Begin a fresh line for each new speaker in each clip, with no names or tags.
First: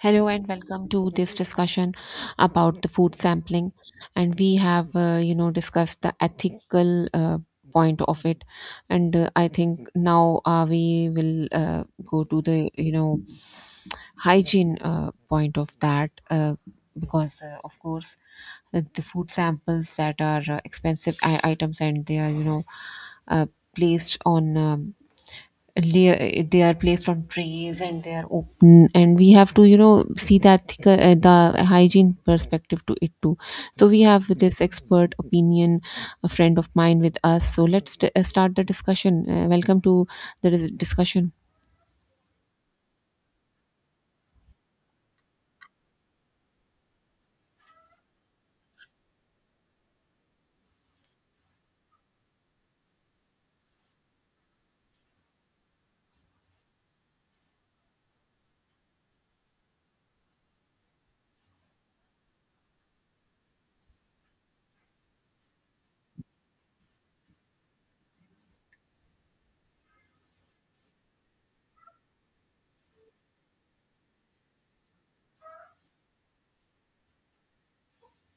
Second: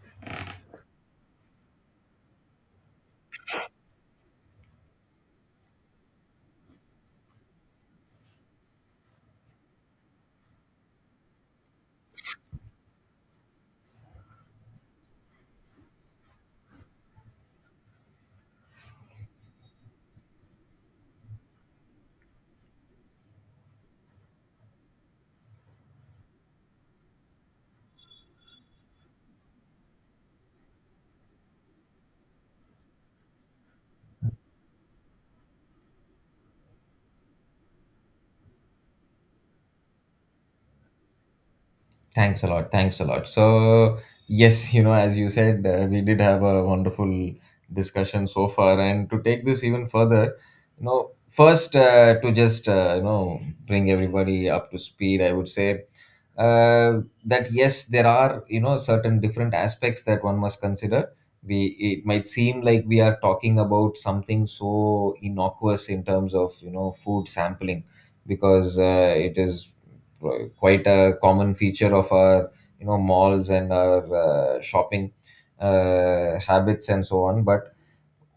Hello and welcome to this discussion about the food sampling. And we have, discussed the ethical point of it. And I think now we will go to the, hygiene point of that. Because Of course the food samples that are expensive items, and they are uh, placed on they are placed on trays and they are open, and we have to see the hygiene perspective to it too. So we have this expert opinion, a friend of mine, with us. So let's start the discussion. Welcome to the discussion.
Thanks a lot. Thanks a lot. So, yes, as you said, we did have a wonderful discussion so far. And to take this even further, first to just, bring everybody up to speed, I would say that yes, there are, certain different aspects that one must consider. It might seem like we are talking about something so innocuous in terms of, food sampling, because it is quite a common feature of our malls and our shopping habits and so on. But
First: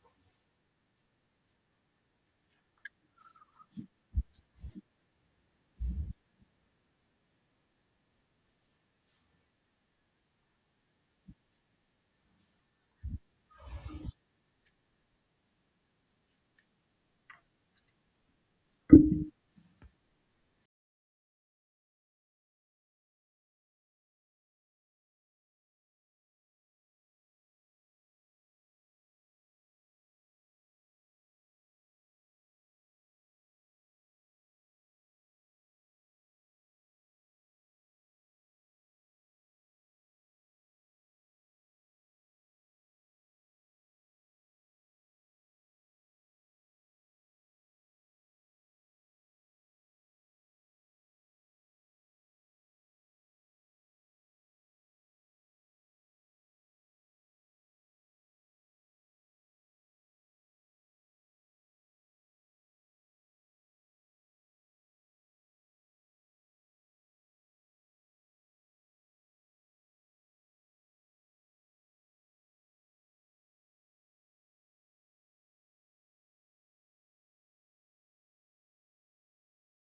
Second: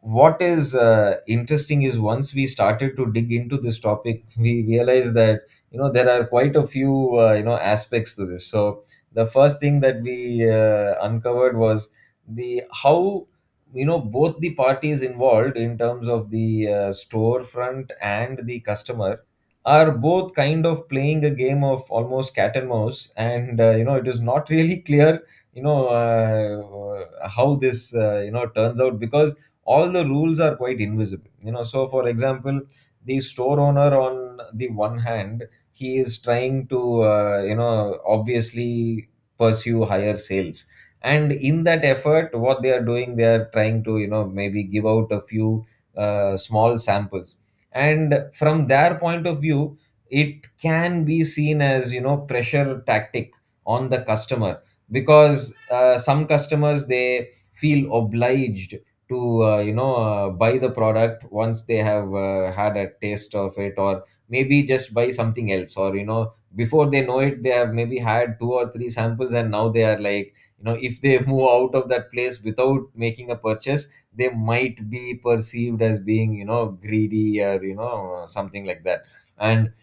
what is interesting is, once we started to dig into this topic, we realized that there are quite a few aspects to this. So the first thing that we uncovered was the how both the parties involved, in terms of the storefront and the customer, are both kind of playing a game of almost cat and mouse, and it is not really clear how this turns out, because all the rules are quite invisible. So for example, the store owner, on the one hand, he is trying to obviously pursue higher sales, and in that effort, what they are doing, they are trying to maybe give out a few small samples. And from their point of view, it can be seen as pressure tactic on the customer, because some customers, they feel obliged to buy the product once they have had a taste of it, or maybe just buy something else. Or before they know it, they have maybe had two or three samples, and now they are like, if they move out of that place without making a purchase, they might be perceived as being greedy, or something like that. And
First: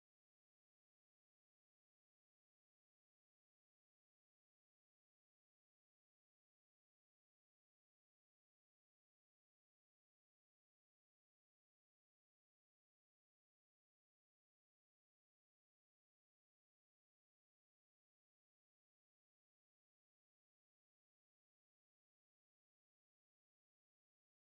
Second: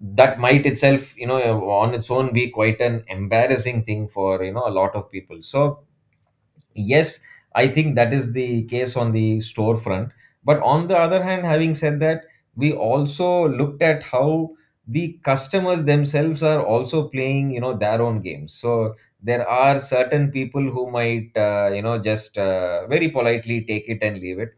that might itself, on its own, be quite an embarrassing thing for a lot of people. So yes, I think that is the case on the storefront. But on the other hand, having said that, we also looked at how the customers themselves are also playing their own games. So there are certain people who might just very politely take it and leave it.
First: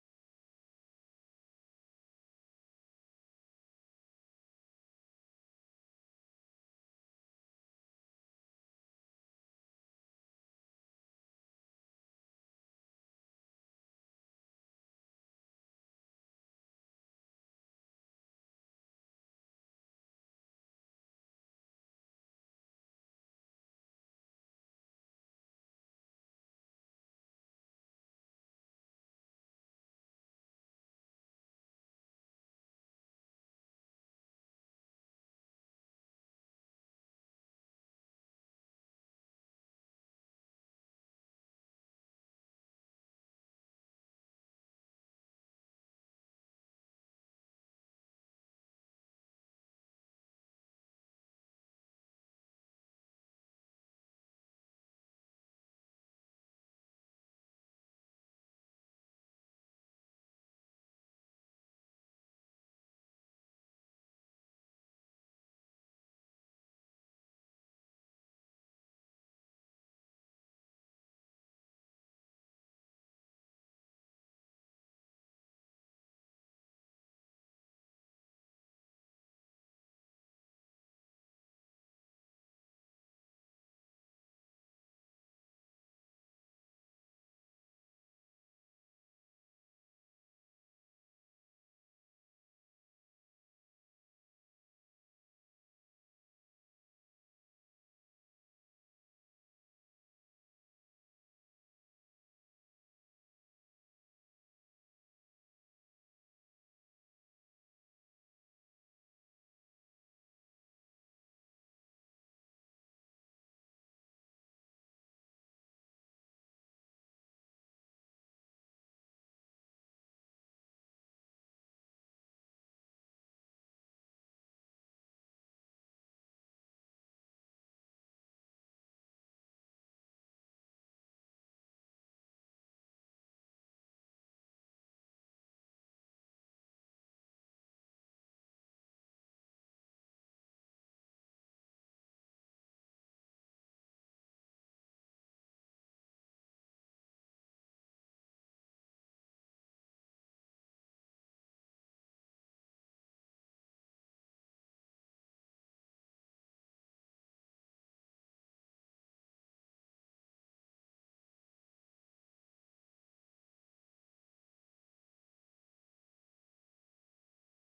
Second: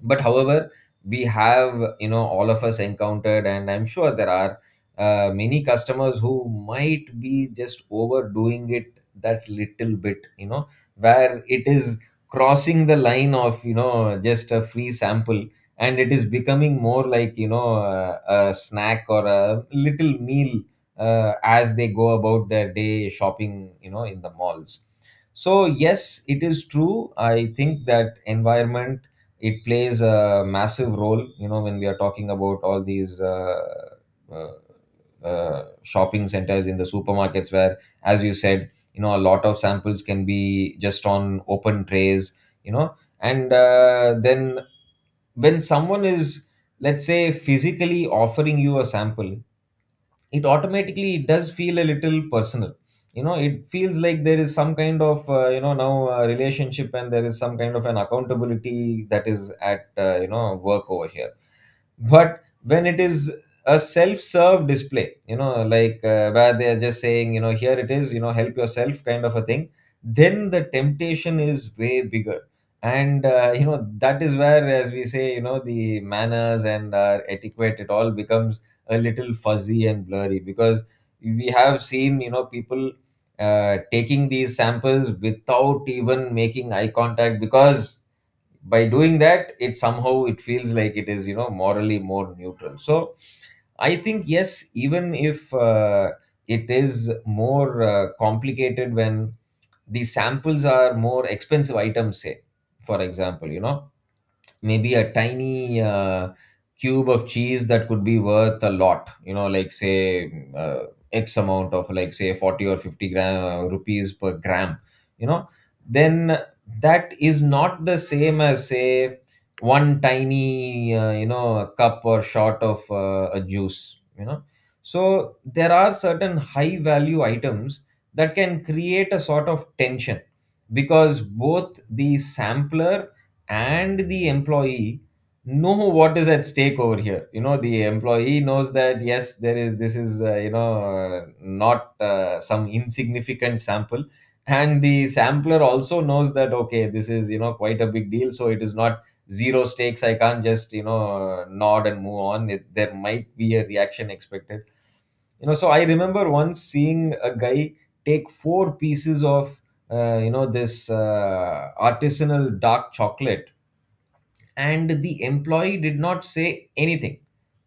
But however, we have, all of us, encountered, and I'm sure there are many customers who might be just overdoing it that little bit, where it is crossing the line of just a free sample, and it is becoming more like a snack or a little meal, as they go about their day shopping in the malls. So yes, it is true, I think that environment, it plays a massive role when we are talking about all these uh, shopping centers, in the supermarkets, where, as you said, a lot of samples can be just on open trays, you know and then, when someone is, let's say, physically offering you a sample, it automatically, it does feel a little personal. You know it feels like there is some kind of now relationship, and there is some kind of an accountability that is at work over here. But when it is a self-serve display, like, where they are just saying, here it is, help yourself kind of a thing, then the temptation is way bigger. And that is where, as we say, the manners and our etiquette, it all becomes a little fuzzy and blurry, because we have seen people taking these samples without even making eye contact, because by doing that, it somehow, it feels like it is morally more neutral. So I think yes, even if, it is more complicated when the samples are more expensive items. Say for example, maybe a tiny cube of cheese that could be worth a lot, like say uh, x amount of, like say, 40 or 50 gram, rupees per gram, you know then that is not the same as, say, one tiny cup or shot of a juice. So there are certain high value items that can create a sort of tension, because both the sampler and the employee know what is at stake over here. The employee knows that yes, there is, this is not some insignificant sample, and the sampler also knows that, okay, this is quite a big deal. So it is not zero stakes, I can't just nod and move on. It, there might be a reaction expected. So I remember once seeing a guy take four pieces of this artisanal dark chocolate, and the employee did not say anything,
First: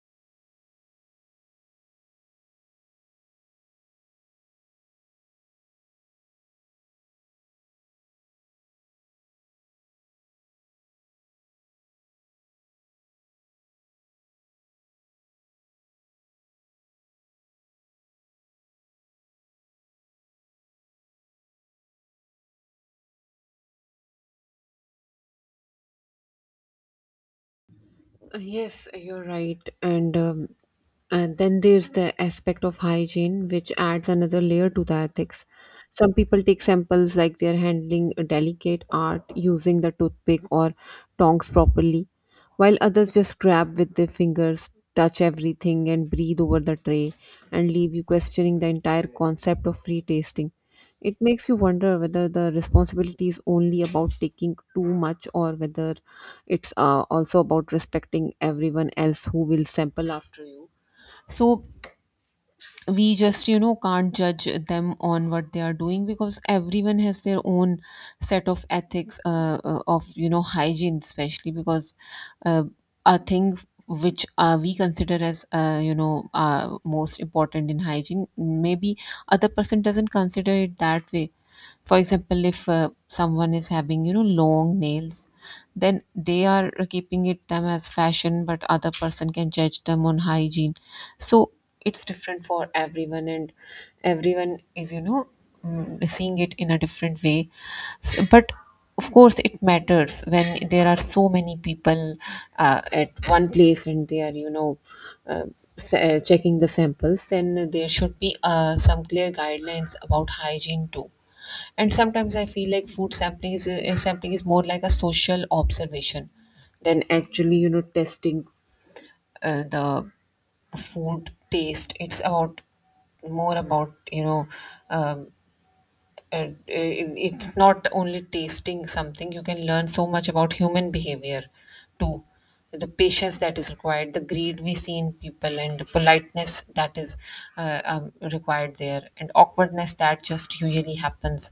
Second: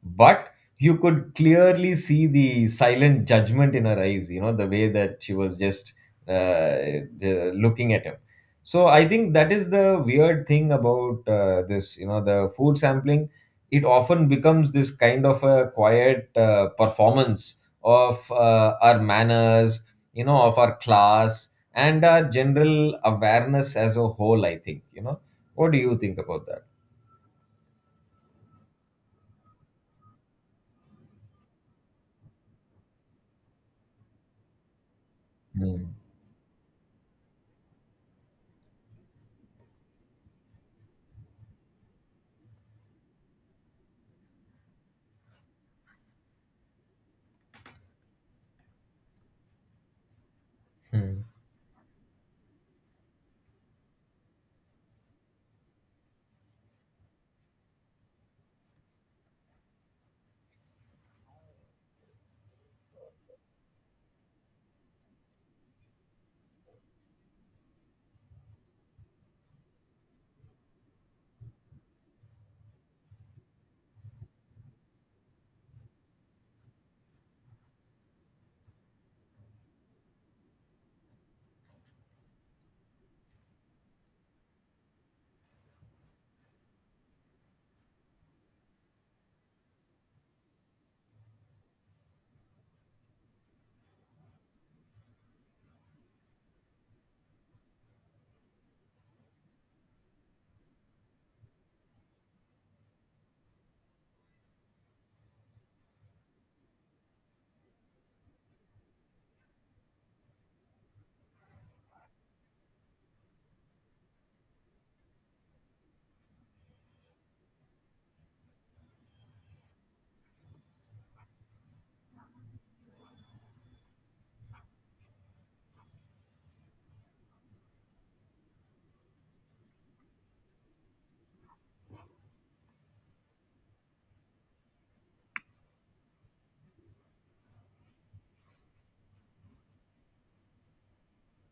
but you could clearly see the silent judgment in her eyes, the way that she was just uh, looking at him. So I think that is the weird thing about this, the food sampling. It often becomes this kind of a quiet performance of our manners, of our class and our general awareness as a whole, I think. What do you think about that?
Yes, you're right. And then there's the aspect of hygiene, which adds another layer to the ethics.
Hmm.
Some people take samples like they're handling a delicate art, using the toothpick or tongs properly, while others just grab with their fingers, touch everything, and breathe over the tray, and leave you questioning the entire concept of free tasting. It
Hmm.
makes you wonder whether the responsibility is only about taking too much or whether it's also about respecting everyone else who will sample after you. So we just can't judge them on what they are doing, because everyone has their own set of ethics of hygiene, especially because uh, a thing which we consider as most important in hygiene, maybe other person doesn't consider it that way. For example, if someone is having long nails, then they are keeping it them as fashion, but other person can judge them on hygiene. So it's different for everyone, and everyone is seeing it in a different way. So, but of course, it matters when there are so many people at one place, and they are, uh, checking the samples, then there should be some clear guidelines about hygiene too. And sometimes I feel like sampling is more like a social observation than actually, testing the food taste. It's about more about you know um, uh, it's not only tasting something. You can learn so much about human behavior too: the patience that is required, the greed we see in people, and the politeness that is required there, and awkwardness that just usually happens.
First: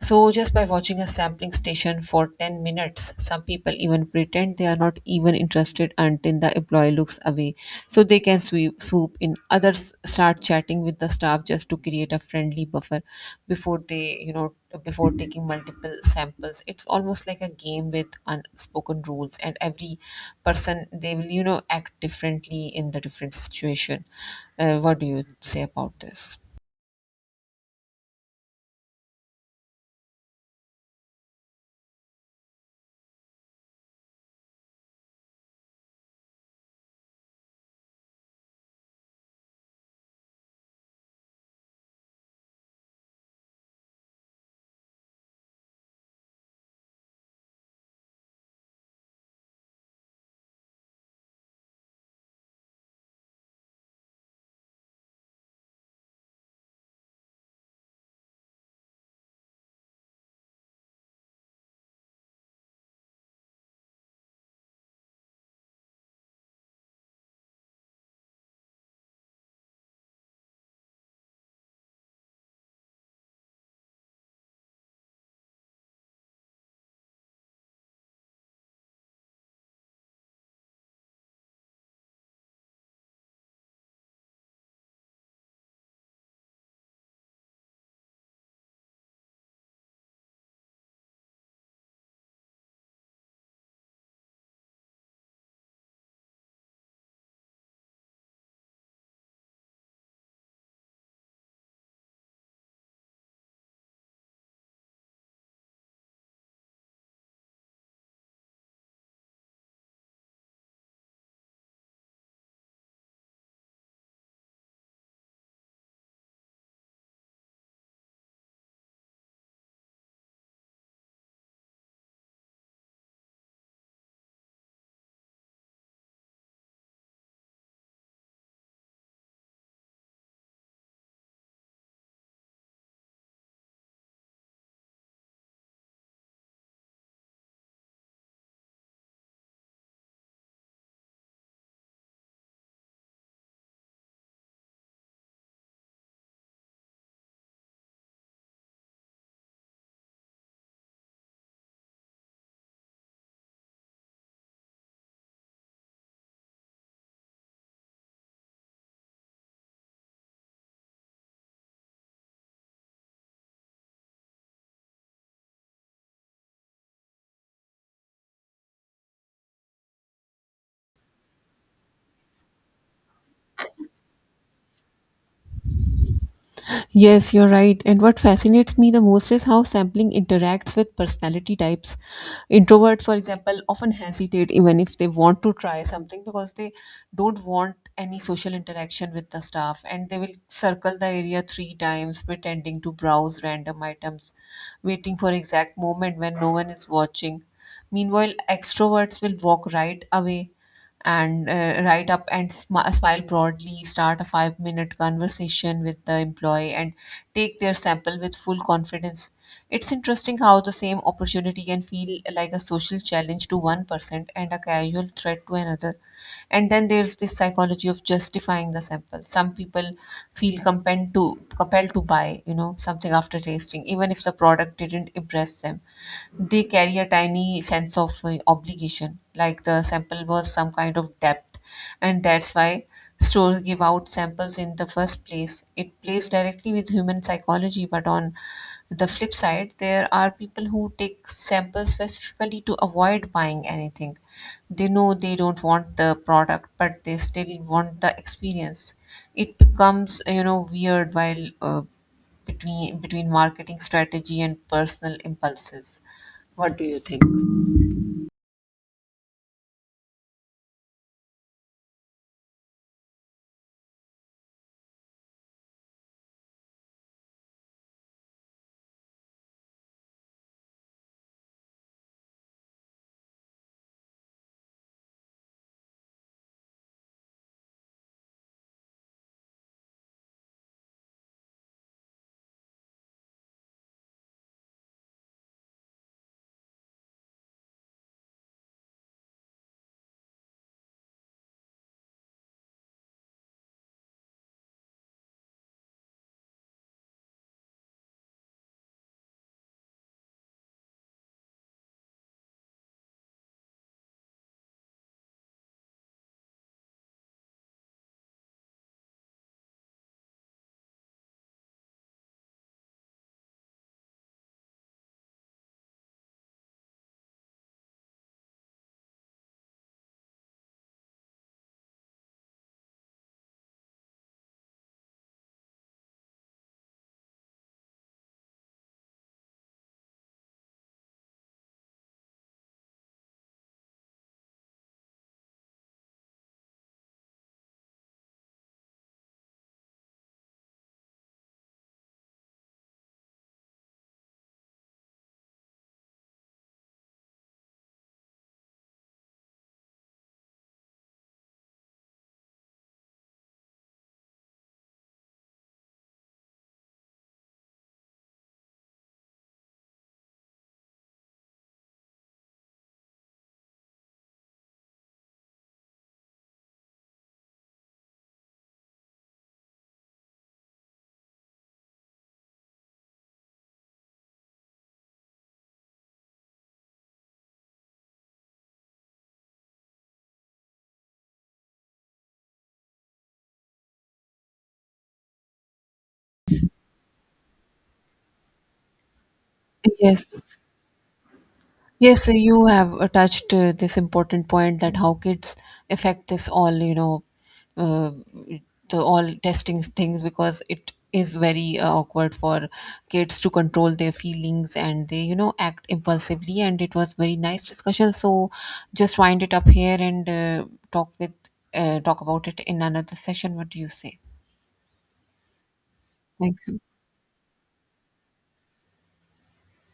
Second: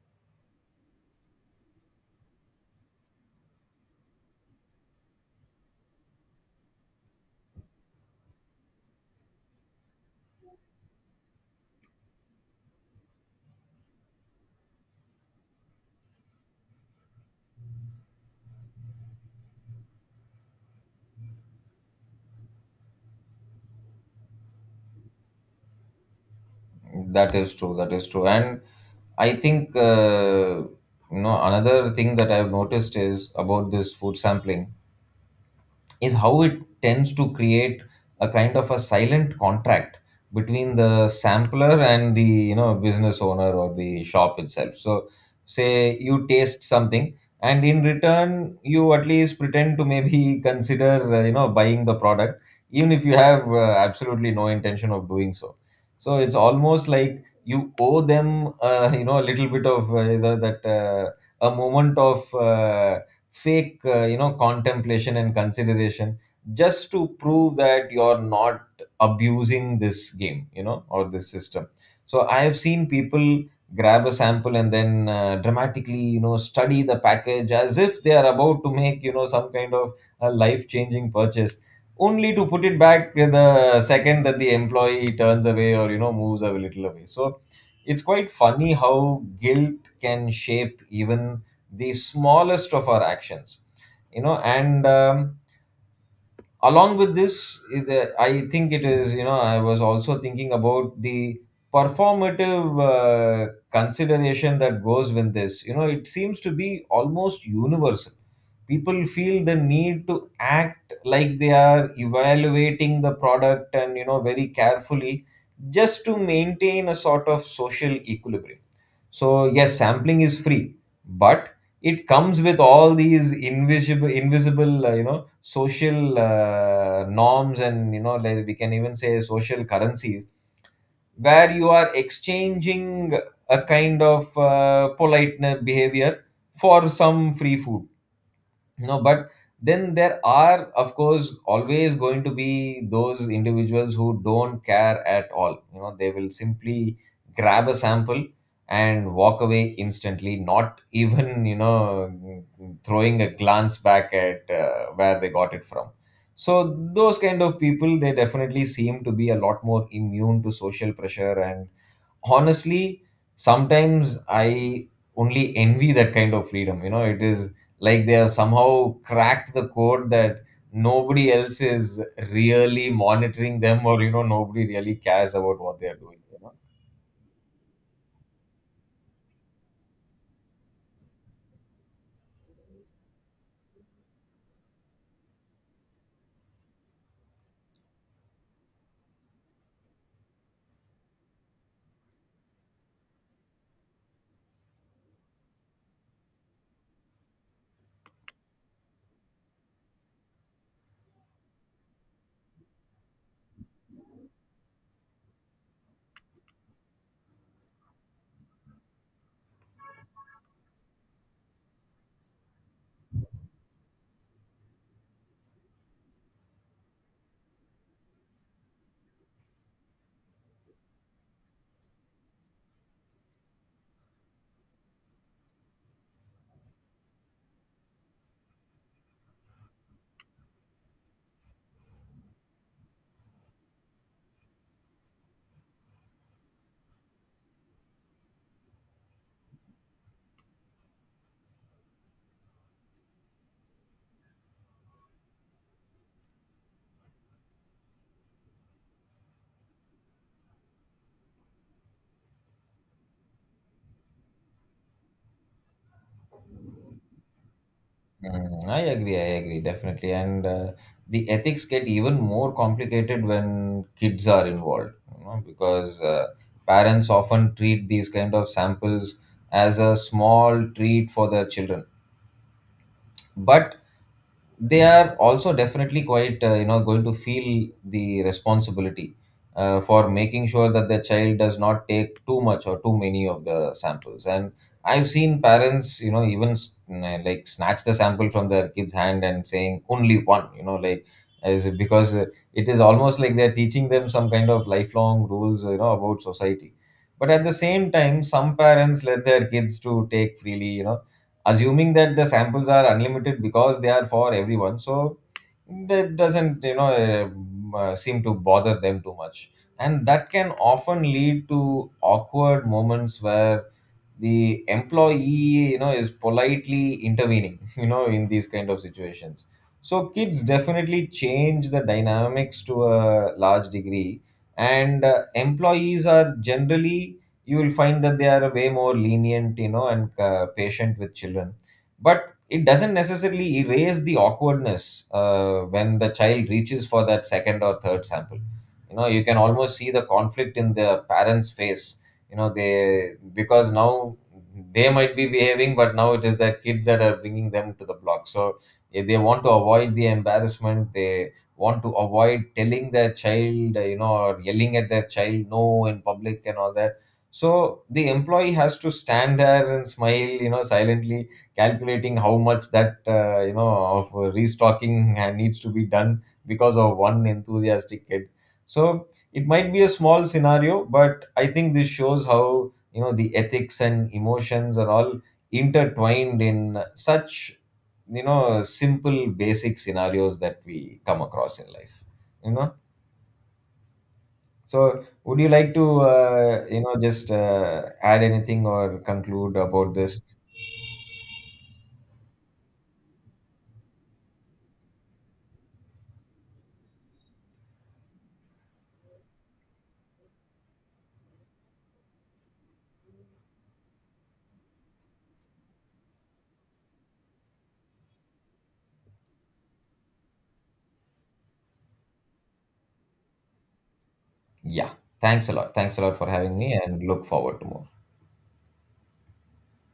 So, just by watching a sampling station for 10 minutes, some people even pretend they are not even interested until the employee looks away. So, they can swoop in. Others start chatting with the staff just to create a friendly buffer before they, you know, before taking multiple samples. It's almost like a game with unspoken rules, and every person, they will, act differently in the different situation. What do you say about this?
That is true. That is true. And I think, another thing that I've noticed is about this food sampling, is how it tends to create a kind of a silent contract between the sampler and the business owner, or the shop itself. So say you taste something, and in return you at least pretend to maybe consider buying the product, even if you have absolutely no intention of doing so. So it's almost like you owe them a little bit of, the, that a moment of fake, contemplation and consideration, just to prove that you're not abusing this game, or this system. So I have seen people grab a sample and then dramatically study the package as if they are about to make some kind of a life changing purchase, only to put it back the second that the employee turns away, or moves a little away. So it's quite funny how guilt can shape even the smallest of our actions. And along with this is, I think it is, I was also thinking about the performative consideration that goes with this. It seems to be almost universal. People feel the need to act like they are evaluating the product, and very carefully, just to maintain a sort of social equilibrium. So yes, sampling is free, but it comes with all these invisible, invisible, social norms, and, like, we can even say social currencies, where you are exchanging a kind of polite behavior for some free food. But then there are, of course, always going to be those individuals who don't care at all. They will simply grab a sample and walk away instantly, not even throwing a glance back at where they got it from. So those kind of people, they definitely seem to be a lot more immune to social pressure. And honestly, sometimes I only envy that kind of freedom. It is like they have somehow cracked the code that nobody else is really monitoring them, or nobody really cares about what they are doing.
Yes, you're right. And what fascinates me the most is how sampling interacts with personality types. Introverts, for example, often hesitate even if they want to try something, because they don't want any social interaction with the staff, and they will circle the area three times, pretending to browse random items, waiting for exact moment when no one is watching. Meanwhile, extroverts will walk right away and write up and smile broadly, start a five-minute conversation with the employee, and take their sample with full confidence. It's interesting how the same opportunity can feel like a social challenge to one person and a casual threat to another. And then there's this psychology of justifying the sample. Some people feel compelled to buy, something after tasting, even if the product didn't impress them. They carry a tiny sense of obligation, like the sample was some kind of depth, and that's why stores give out samples in the first place. It plays directly with human psychology, but on the flip side, there are people who take samples specifically to avoid buying anything. They know they don't want the product, but they still want the experience. It becomes, weird while between marketing strategy and personal impulses. What do you think?
Mm, I agree, definitely. And the ethics get even more complicated when kids are involved, because parents often treat these kind of samples as a small treat for their children. But they are also definitely quite going to feel the responsibility for making sure that their child does not take too much or too many of the samples. And I've seen parents, even like snatch the sample from their kids hand and saying only one, like, as, because it is almost like they're teaching them some kind of lifelong rules, about society. But at the same time, some parents let their kids to take freely, assuming that the samples are unlimited because they are for everyone. So that doesn't seem to bother them too much. And that can often lead to awkward moments where the employee, is politely intervening, in these kind of situations. So kids definitely change the dynamics to a large degree. And employees are generally, you will find that they are way more lenient, and patient with children. But it doesn't necessarily erase the awkwardness when the child reaches for that second or third sample. You can almost see the conflict in the parents face. They, because now they might be behaving, but now it is the kids that are bringing them to the block. So if they want to avoid the embarrassment, they want to avoid telling their child, or yelling at their child, no, in public and all that. So the employee has to stand there and smile, silently calculating how much that of restocking needs to be done because of one enthusiastic kid. So it might be a small scenario, but I think this shows how the ethics and emotions are all intertwined in such simple basic scenarios that we come across in life. you know so would you like to just add anything or conclude about this?
Yes, yes, you have touched this important point, that how kids affect this all, uh, the all testing things, because it is very awkward for kids to control their feelings and they, act impulsively. And it was very nice discussion. So just wind it up here and talk with talk about it in another session. What do you say?
Yeah. Thanks a lot. Thanks a lot for
Thank
having me,
you.
and look forward to more.